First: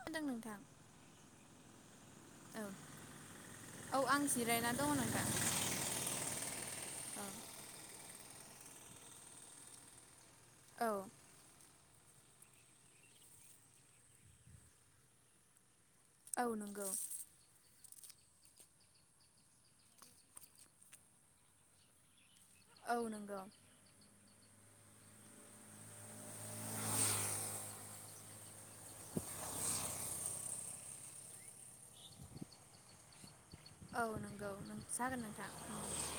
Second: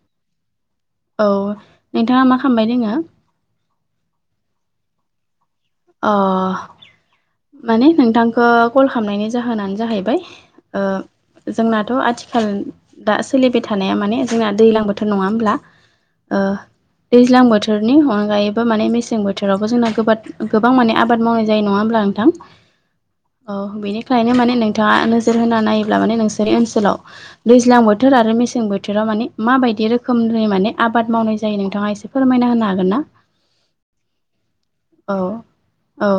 नदों नोंथां औ नोंथाङा मा औ खालामबाय दोङो? औ आं जिरायना दङ नोंथां अ माने नोंथांखौ कल खालामनायनि जाहोनानो जाहैबाय औ जोंनाथ' आथि [unintelligible] दा सोलिबाय थानाया माने जोंना दैज्लां बोथोर नङा होमब्ला? औ नंगौ दैज्लां बोथोरनि अनगायैबो माने मेसें बोथोरावबो जोंना गोबाद गोबां माने आबाद मावनाय जायो नङा होमब्ला नोंथां? औ नंगौ। औ बेनिखायनो माने नोंथाङा नोजोर होना नायोब्ला माने नोंसोर ओनसोलाव दैज्लां बोथोर आरो मेसें बोथोराव मा माने मा बायदि रोखोमनि मे आबाद मावनाय जायो नोंथाङा एसे फोरमायना होनो हागोन ना। औ नंगौ औ जागोन नोंथां औ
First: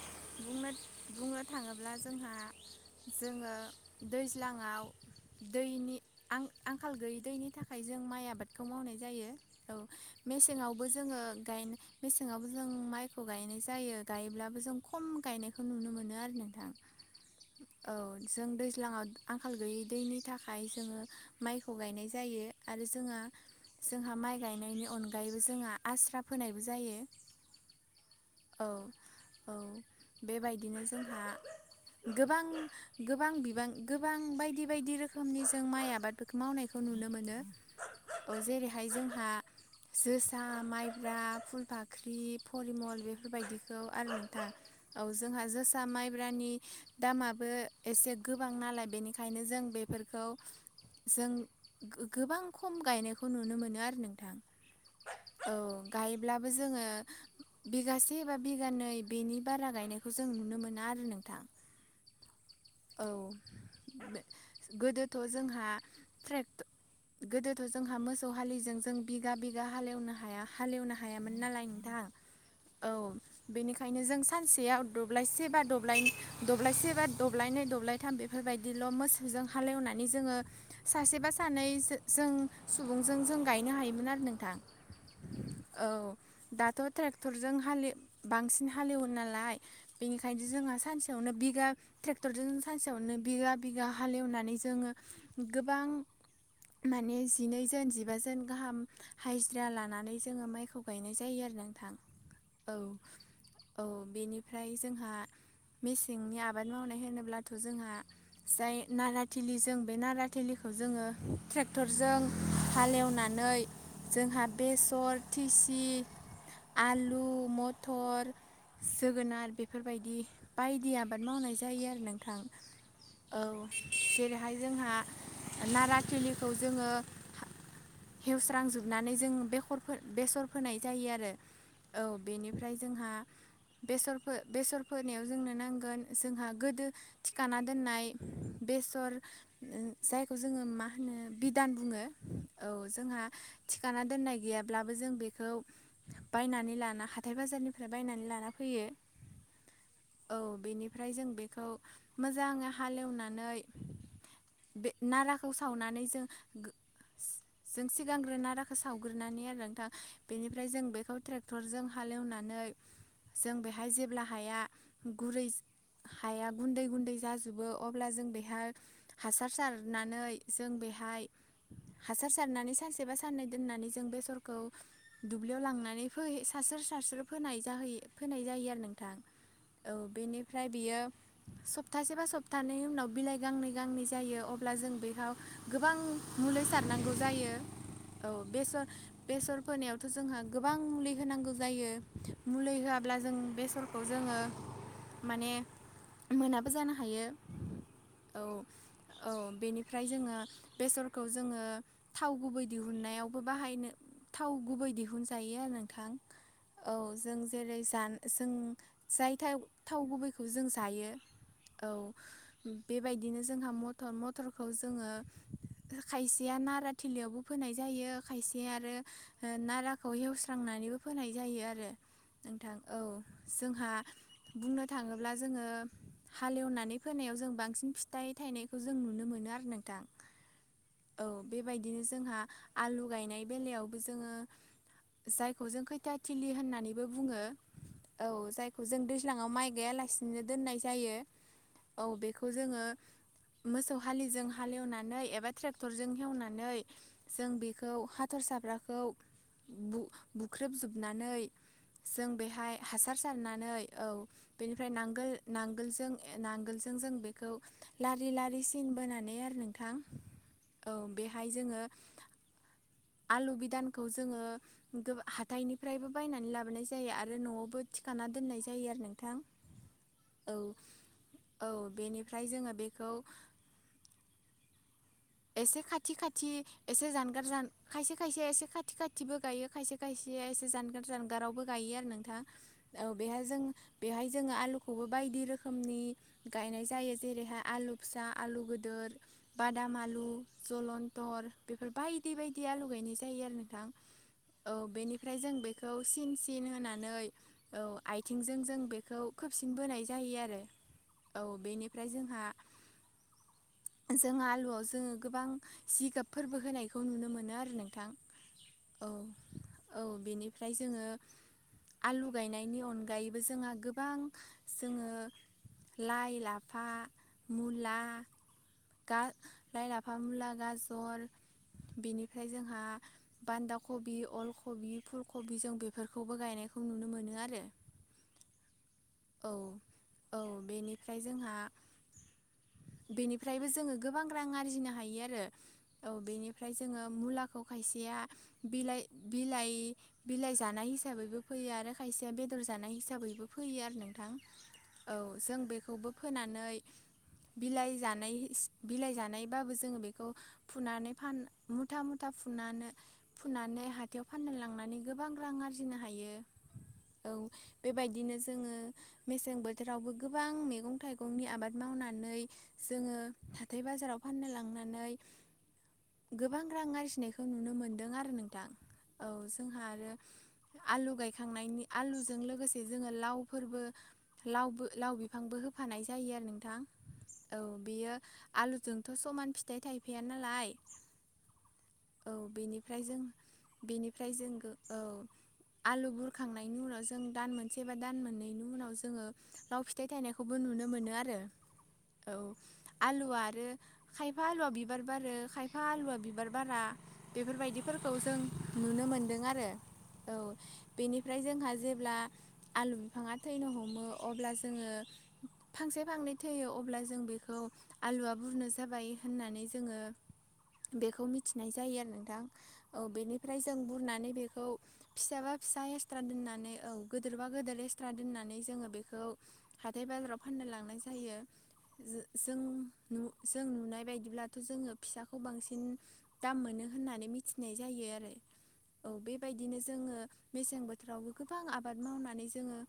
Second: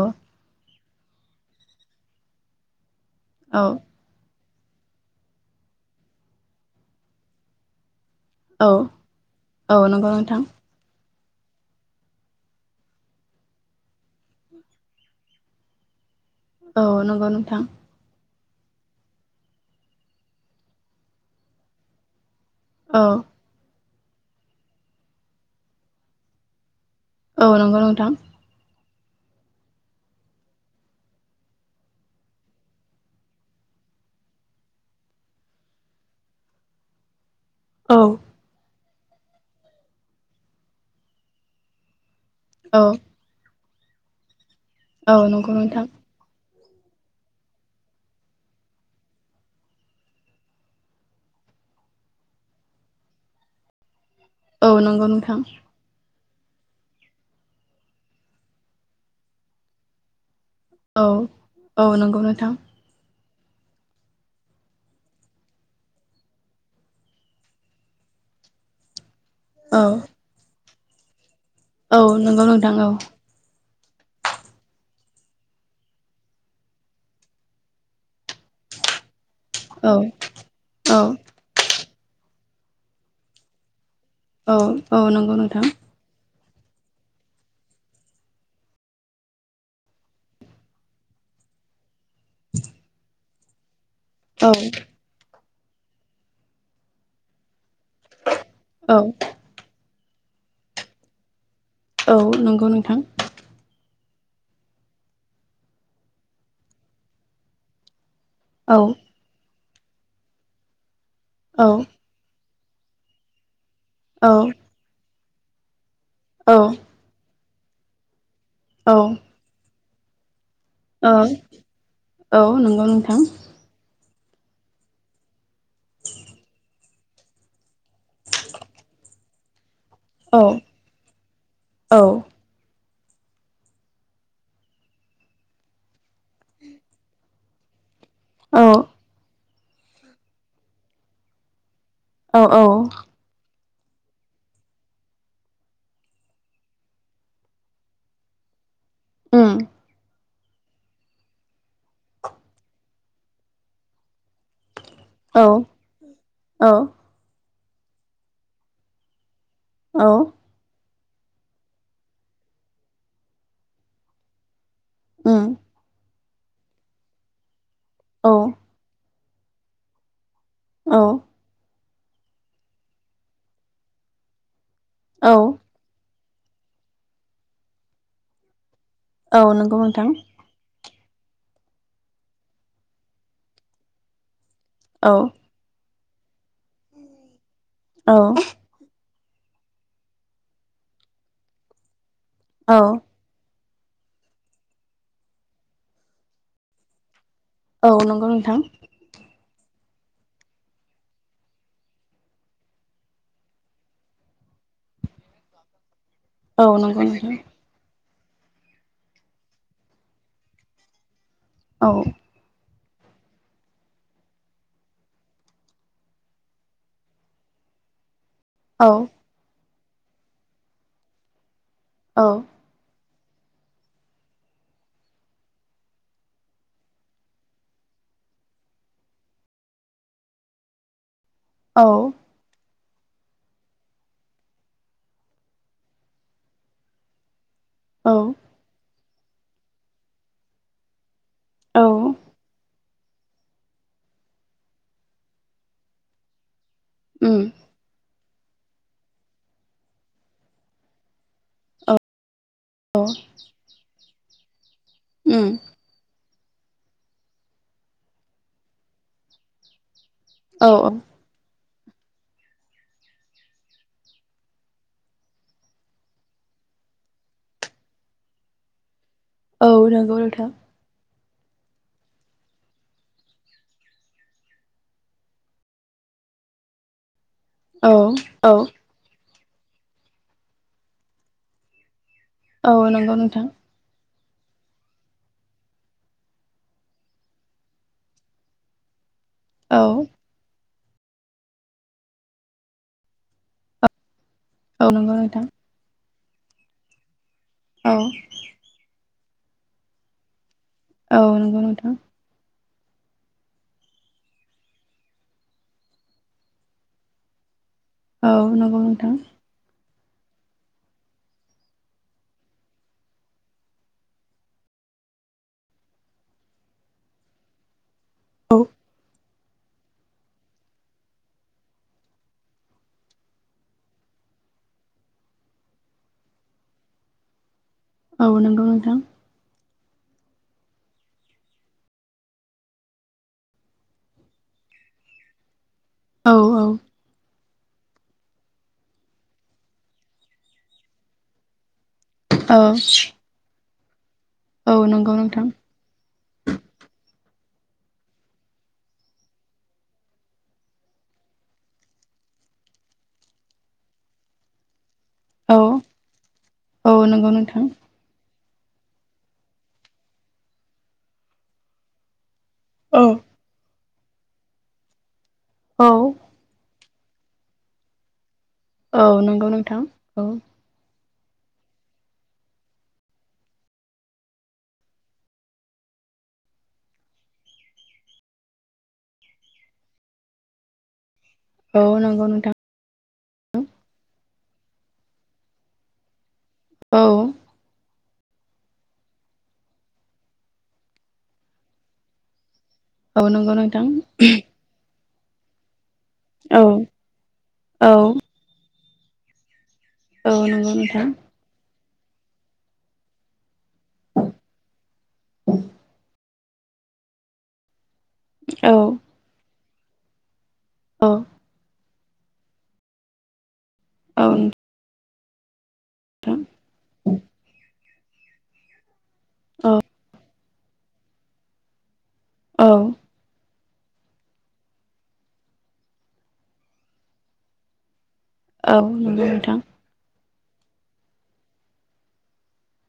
बुंनो थाङोब्ला जोंहा जोङो दै औ दैज्लांव दैनि आं - आंखाल गैयै दैनि थाखाय जों जों माइ आबादखौ औ मावनाय जायो औ नंगौ नोंथां मेसेङावबो जोङो गायनाय मेसेङावबो जों माइखौ गायनाय जायो गायोब्लाबो जों खम गायनायखौ नुनो मोनो आरो नोंथां औ नंगौ नोंथां औ जों दैज्लाङाव आंखाल गैयै दैनि थाखाय जोङो माइखौ गायनाय जायो आरो औ जोंहा जोंहा माइ गायनायनि अनगायैबो जोंहा आस्रा फोनायबो जायो। औ नंगौ नोंथां औ - औ बेबायदिनो जोंहा गोबां गोबां बिबां गोबां बायदि बायदि रोखोमनि जों माइ आबादफोरखौ मावनायखौ नुनो मोनो औ जेरैहाय जोंहा जोसा, माइब्रा, फुलफा फख्रि औ फरिमल बेफोरबायदिखौ आरो नोंथां औ जोंहा नंगौ जोसा नोंथां माइब्रानि दामाबो एसे गोबां नालाय बेनिखायनो जों बेफोरखौ जों गोबां खम गायनायखौ नुनो मोनो आरो नों औ नंगौ नोंथां। ब्लाबो जोङो बिघासे बा बिघानै बेनि बारा गायनायखौ जों नु औ औ नंगौ नोंथां। औ गोदोथ' जोंहा ट्रेक्टर गोदोथ' जोंहा मोसौ हालिजों जों बिघा बिघा औ हालेवनो हाया हालेवनो हायामोन नालाय औ नंगौ नोंथां औ ओंखायनो जों सानसेयाव दाब्लायसे बा दब्लाय दब्लायसे बा दब्लायनै दब्लायथाम बेफोरबायदिल' मोसौ जों हालेवनानै जोङो औ सासेबा सानै जों सुबुंजों जों गायनो हायोमोन आरो नोंथां औ औ नंगौ नोंथां औ दाथ' ट्रेक्टरजों हालि बांसिन हालेवो नालाय बेनिखायनोथ' जोंहा सानसेयाव बिघा ट्रेक्टरजों सानसेयावनो बिघा बिघा औ हालएवनानै जोङो गोबां माने जिनै जोन जिबा जोन गाहाम औ हाजिरा लानानै जोङो माइखौ गायनाय जायो आरोना। औ नंगौ नोंथां। औ बेनिफ्राय जोंहा मेसेंनि आबाद मावनाय होनोब्लाथ' जोंहा औ जाय नारा थिलिजों बे नारा थिलिखौ जोङो औ ट्रेक्टरजों हालेवनानै औ जोंहा बेसर थिस औ आलु, मथर, औ जोगोनार बेफोरबायदि। बायदि औ आबाद मावनाय जायो आरो नोंथां औ नंगौ नोंथां औ जेरैहाय जोंहा नारा थिलिखौ जोङो हेवस्रांजोबनानै जों बेखर औ बेसर फोनाय जायो आरो औ बेनिफ्राय जोंहा बेसरफो- बेसर फोनायाव जोंनो नांगोन जोंहा गोदो थिखाना दोननाय औ बेसर जायखौ जोङो मा होनो बिधान बुङो। औ जोंहा थिखाना दोननाय गैयाब्लाबो जों बे बे खौ बायनानै लाना हाथाय बाजारनिफ्राय बायनानै लाना फैयो औ औ बेनिफ्राय जों बेखौ मोजाङै हालेवनानै बे औ नाराखौ सावनानै जों औ जों सिगांग्रो नाराखौ सावग्रोनानै आरो नोंथां। औ बेनिफ्राय जों बेखौ ट्रेक्टरजों हालेवनानै जों बेहाय जेब्ला हाया उम गुरै हाया गुन्दै गुन्दै जाजोबो अब्ला औ जों बेहाय हासार सारनानै जों औ बेहाय हासार सारनानै सानसेबा साननै दोननानै जों बेसरखौ औ दुब्लियाव लांनानै फै सारस्रो सारस्रो फोनाय जायो फोनाय जायो आरो नोंथां औ नंगौ औ नोंथां। बेनिफ्राय बियो सप्तासे बा सप्तानै उनाव बिलाइ गांनै - गांनै जायो। अब्ला जों औ बेयाव गोबां मुलि सारनांगौ जायो। औ बेसर बेसर फोनायावथ' जोंहा गोबां मुलि होनांगौ जायो मुलि औ होआब्ला जों बेसर खौ जोङो माने मोनाबो जानो हायो औ नंगौ नोंथां औ-औ। बेनिफ्राय जोङो बेसरखौ जोङो थाव गुबै दिहुननायावबो बाहायनो थाव गुबै दिहुनजायो आरो नोंथां औ नंगौ जों नोंथां जेरै जान जों जाय थाव-थाव गुबैखौ जों जायो। औ बेबायदिनो जोंहा मटर मटरखौ जोङो खायसेया नारा थिलियावबो फोनाय जायो खायसे आरो औ नाराखौ हेवस्रांनानैबो फोनाय जायो आरो आरो औ नोंथां औ जोंहा बुंनो थाङोब्ला जोङो हालेवनानै फोनायाव जों बांसिन फिथाइ थायनायखौ जों नुनो मोनो आरो नोंथां औ बेबायदिनो औ जोंहा आलु गायनाय बेलायावबो जोङो जायखौ जों खैथा थिलि होननानैबो बुङो औ जायखौ जों दै दैलाङाव माइ गायालासिनो दोननाय जायो औ बेखौ जोङो मोसौ हालिजों हालेवनानै एबा ट्रेक्टरजों हेवनानै जों उम बेखौ हाथर साफ्राखौ बुख्रेबजोबनानै जों बेहाय औ हासार सारनानै औ बेनिफ्राय नांगोल उम नांगोलजों नांगोलजों जों बेखौ लारि लारि सिन बोनानै आरो नोंथां औ बेहाय जोङो आलु बिदानखौ जो जोङो हाथाइनिफ्रायबो बायनानै लाबोनाय जायो आरो न'आवबो थिखाना दोननाय जायो आरो नों औ नंगौ नोंथां औ बेनिफ्राय जोङो बेखौ एसे खाथि खाथि एसे जानगार जान औ खायसे खायसे औ एसे खाथि खाथि थिबो गायो खायसे खायसे एसे जानगार जानगारावबो गायो आरो नोंथां औ नंगौ बेहाय नोंथां जों बेहाय जोङो आलुखौबो बायदि रोखोमनि गायनाय जायो जेरैहाय आलु फिसा आलु गदोर औ बादामाल जलन्थर बेफोर बायदि बायदि आलु गायनाय जायो आरो नोंथां औ नंगौ बेनिफ्राय नोंथां जों बेखौ सिन सिन होनानै औ आइथिंजों जों बेखौ खोबसिन बोनाय जायो आरो औ नंगौ नोंथां। बेनिफ्राय जोंहा जों आलुआव ज जोङो गोबां जिगाबफोरबो होनायखौ नुनो मोनो आरो नों औ नोंगौ नोंथां। औ बेनिफ्राय जोङो आलु गायनायनि अनगायैबो जोंहा गोबां जोङो लाइ, लाफा, मुला औ। ला-लाइ, लाफा, मुला, गाजर बेनिफ्राय जोंहा बान्दा कबि, अल कबि, फुलकबि जों बेफोरखौबो गायनाय जों नुनो मोनो आरो। औ नंगौ नोंथां। औ औ बेनिफ्राय जोंहा बेनिफ्रायबो जोङो गोबां रां आरजिनो हायो आरो। औ बेनिफ्राय जोङो मुलाखौ खायसेया बिलाइ बिलाइ बिलाइ जानाय हिसाबैबो फैयो आरो खायसेया बेदर औ जानाय हिसाबैबो फैयो आरो नों थां नंगौ औ नोंथां जों बेखौबो फोनानै बिलाइ जानाय बिलाइ जानायबाबो जोङो बेखौ फुनानै फान मुथा मुथा था फुनानै फुनानै हाथायाव फाननो लांनानै गोबां रां औ आरजिनो हायो। नंगौ औ नोंथां बेबायदिनो जों मेसें बोथोरावबो गोबां मैगं थाइगंनि आबाद मावनानै औ जोङो हाथाय बाजाराव फाननो लांनानै औ गोबां रां आरजिनायखौ नुनो मोनदों आरो नों थां। औ, नंगौ नोंथां जोंहाबो औ आलु गाय खांनायनि आलुजों लोगोसे जोङो लावफोरबो लावबो लाव बिफांबो होफानाय जायो आरो नोंथां। औ बियो आलुजोंथ' समान फिथाइ थायफाया नालाय नंगौ औ नोंथां बेनिफ्राय जों बेनिफ्राय औ आलु बुर खांनायनि औ उनाव जों दान मोनसे बा दान मोननैनि उनाव जोङो लाव फिथाइ थायनायखौबो नुनो मोनो आरो औ। औ आलुआ नंगौ आरो नोंथां खायफा आलुआ बिबार बारो खायफा फा आलुवा बिबार औ बारा बेफोरबायदिफोरखौ औ जों नुनो मोनदों आरो। औ नंगौ नोंथां बेनिफ्राय जोंहा जेब्ला आलु बिफाङा थैनो हम मो अब्ला जोङो फांसे फांनै थैयो अब्ला जों बेखौ आलुआ बुरनो औ जाबाय होननानै जोङो औ बेखौ मिथिनाय जायो आरोना। नोंथां औ बेनिफ्राय जों औ बुरनानै बेखौ फिसा बा फिसा एक्सट्रा नोंथां दोननानै औ गोदोरबा गोदोर एक्सट्रा दोननानै जोङो बेखौ औ हाथाय बाजाराव फाननो लांनाय जायो जो-जों औ न' जों नुनाय बायदिब्लाथ' जोङो फिसाखौ बांसिन दाम मोनो होननानै मिथिनाय जायो आरो। औ नंगौ नोंथां बेबायदिनो जोङो मेसें बोथोरावबो गोबां आबाद मावनानै जोङो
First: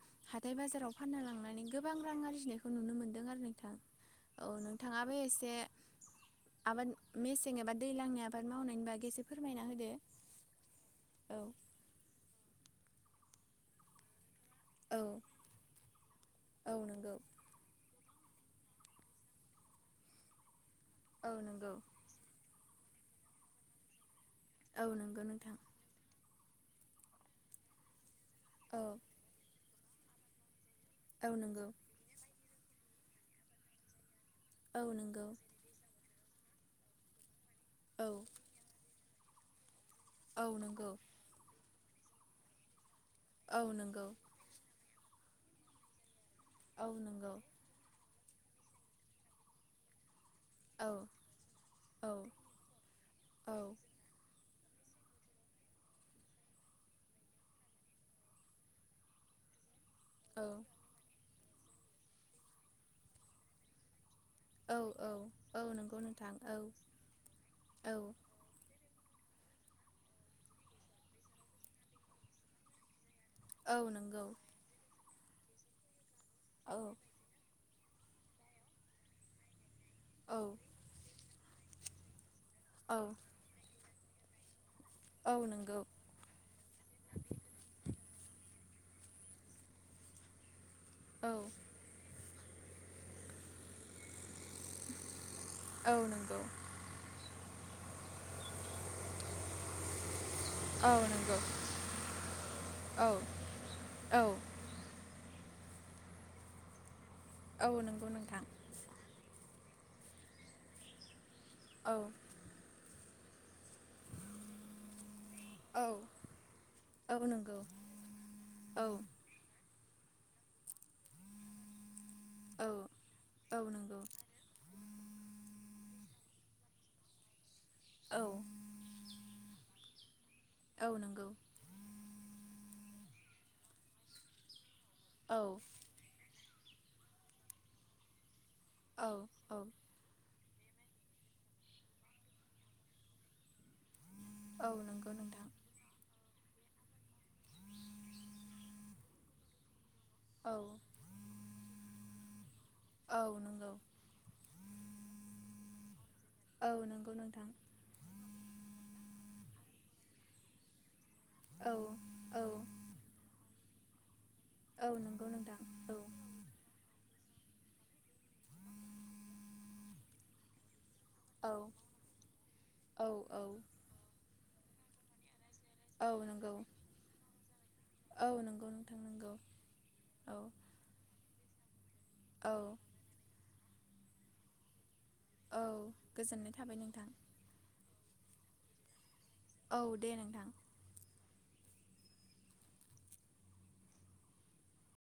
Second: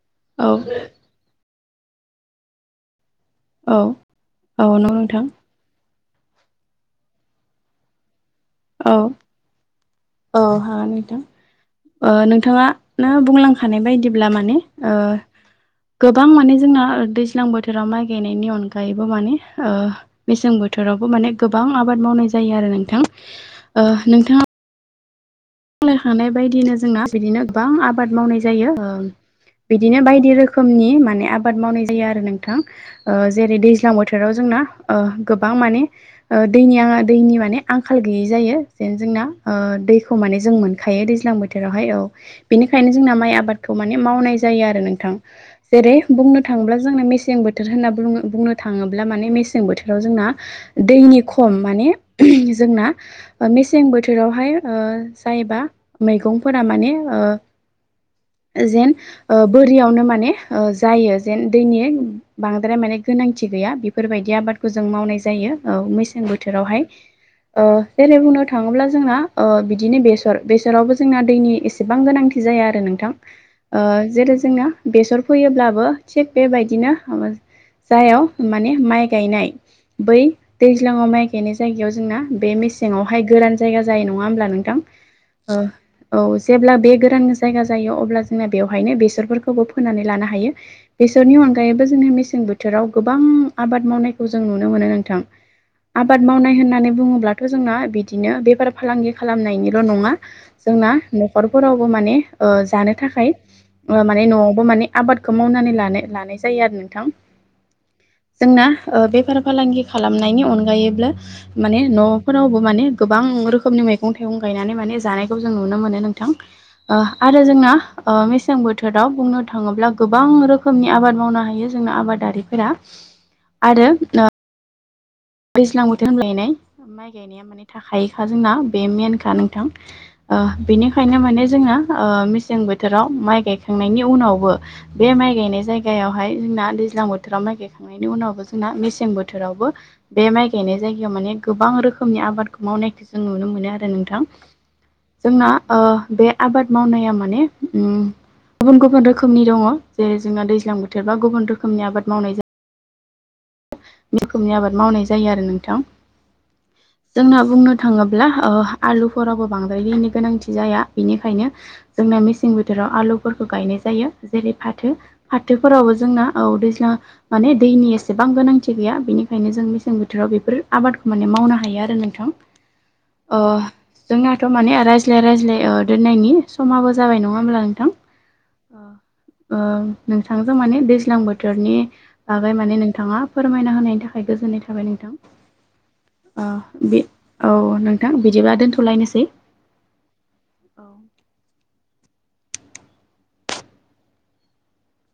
औ हाथाइ बाजाराव फानना लांनानै गोबां रां आरजिनायखौ नुनो मोनो। नोङा नोंथां औ औ नंगौ नोंथाङोबो नोंथां इसे आबाद मेसें एबा दैज्लांनि आबाद मावनायनि औ बागैसो फोरमायना होदो। औ हागोन नोंथां। औ ओ नोंथाङा नो बुंलांखानाय बायदिब्ला माने ओ औ गोबां माने औ जोंना नंगौ दैज्लां बोथोराव माइ बेनिनि अनगायैबो माने ओ मेसें बोथो थोरावबो माने औ गोबां नंगौ आबाद मावनाय जायो आरो नोंथां। ओ नोंथाङा औ नोंगौ नोंथां। बुंलांखानाय बायदिनो जोंना बिदिनो गोबां आबाद मावनाय जायो। औ बिदिनो बायदि रोखोम खोमनि माने औ आबाद नंगौ मावनाय जायो आरो नोंथां। ओ जेरै दैज्लां बोथ बोथोराव जोंना औ ओ नंगौ गोबां माने दैनि दैनि माने आंखाल औ गैयि जायो जेन जोंना ओ दैखौ माने औ जों नंगौ मोनखायो दैज्लां बोथोरावहाय औ बेनिखायनो जोंना माइ औ आबादखौ माने नंगौ मावनाय जायो आरो नोंथां जेरै बुंनो थाङोब्ला औ जोंना नंगौ मेसें बोथोर होनना बुङो बुंनो थाङोब्ला माने मेसें बोथोराव जोंना औ दैनि खम माने औ जोंना औ मेसें बोथोरावहाय ओ जायोबा मैगंफोरा माने ओ जेन ओ बो रियावनो माने औ जायो जेन दैनि बांद्राय माने गोनांथि गैया बेफोरबायदि आबादखौ औ जों औ मावनाय जायो औ नंगौ मेसें नोंथां औ बोथोरावहाय ओ औ जेरै बुंनो थाङोब्ला जोंना ओ बिदिनो बेसर बेसरावबो जोंना दैनि एसेबां गोनांथि जाया आरो नोंथां औ ओ नंगौ जेरै जोङो बेसर फैयोब्लाबो थिग औ बेबायदिनो जायाव माने माइ गायनाय बै औ दैज्लाङाव माइ गायनाय जायगायाव जोंना बे औ मेसेङावहाय गोरान जायगा जायो नङा होमब्ला नोंथां औ ओ नंगौ औ जेब्ला बे गोरान जायगा जायो अब्ला जोंना बेवहाय फ्रायनो बेसरफोरखौबो फोनानै लानो हायो औ बेसरनि अगायैबो जोङो मेसें बो बोथोराव गोबां आबाद मावनायखौ जों नुनो मोनो नोंथां औ आबाद नंगौ मावनाय होननानै बुङोब्लाथ' थ' जोंना बिदिनो बेफार फालांगि खालामनायनिल' नङा जोंना औ नंगौ न'खरफोरावबो माने ओ जानो औ थाखाय औ माने न'आवबो माने आबाद खौ मावनानै लानो लानाय जायो आरो नोंथां औ नंगौ नोंथां जोंना बेफार फालांगि खालामनायनि अनगायैबो माने औ न'फोरावबो माने गोबां रोखोमनि मैगं थाइगं गायनानै माने जानायखौ जों नुनो औ मोनो नोंथां ओ औ आरो नंगौ जोंना मेसें औ बोथोराव बुंनो थाङोब्ला गोबां रोखोमनि आबाद मावनो हायो जोंना आबादारिफोरा औ औ आरो नंगौ ओ दैज्लां बोथोराव हाय माइ गायनाया माने औ थाखायोखा जोंना बे मेनखा नोंथां ओ औ बिनिखायनो नंगौ माने जोङो ओ मेसें बोथोराव माइ गायखांनायनि उनावबो बे माइ औ गायनाय जायगायावहाय जोंना दैज्लां बोथोराव माइ गायखांनायनि उनावबो जों जोंना औ मेसें औ बोथोरावबो बे माइ गायनाय जायगायाव माने गोबां रोखोमनि आबादखौ मावनायखौ जों नुनो मोनो आरो नोंथां। औ नंगौ नोंथां जोंना ओ बे। आबाद मावनाया माने उम गुबुन गुबुन रोखोमनि दङ जे जोंना औ दैज्लां बोथोरबा गुबुन रोखोमनि आबाद मावनाय जायो औ नंगौ बे रोखोमनि आबाद मावनाय जायो आरो नोंथां औ नंगौ जोंना नोंथां बुंनो थाङोब्ला ओ आलुफोराबो बांद्रायनि गोनांथि जाया बेनिखायनो औ जोंना औ मेसें बोथोराव आलुफोरखौ गायनाय जायो। जेरै फाथो औ नंगौ नोंथां फाथोफोरावबो जोंना औ दैना माने दैनि एसे गोबां गोनांथि गैया बेनिखायनो जों मेसें बोथोराव बेफोर। आबादखौ माने मावनो हायो आरो नोंथां औ ओ जोंनाथ' माने रायज्लाय रायज्लाय औ दोननायनि नंगौ समाबो जाबाय नङा होमब्ला नोंथां। औ नंगौ नोंथां नंगौ ओ औ नोंथांजों माने दैज्लां बोथोरनि बागै औ माने नोंथाङा फोरमायना होनायनि थाखाय गोजोननाय थाबाय नोंथां। औ ओ गोजोननाय थाबाय उम बे नोंथां औ नोंथां बिदिबा दोनथलायनोसै। औ दे नोंथां। औ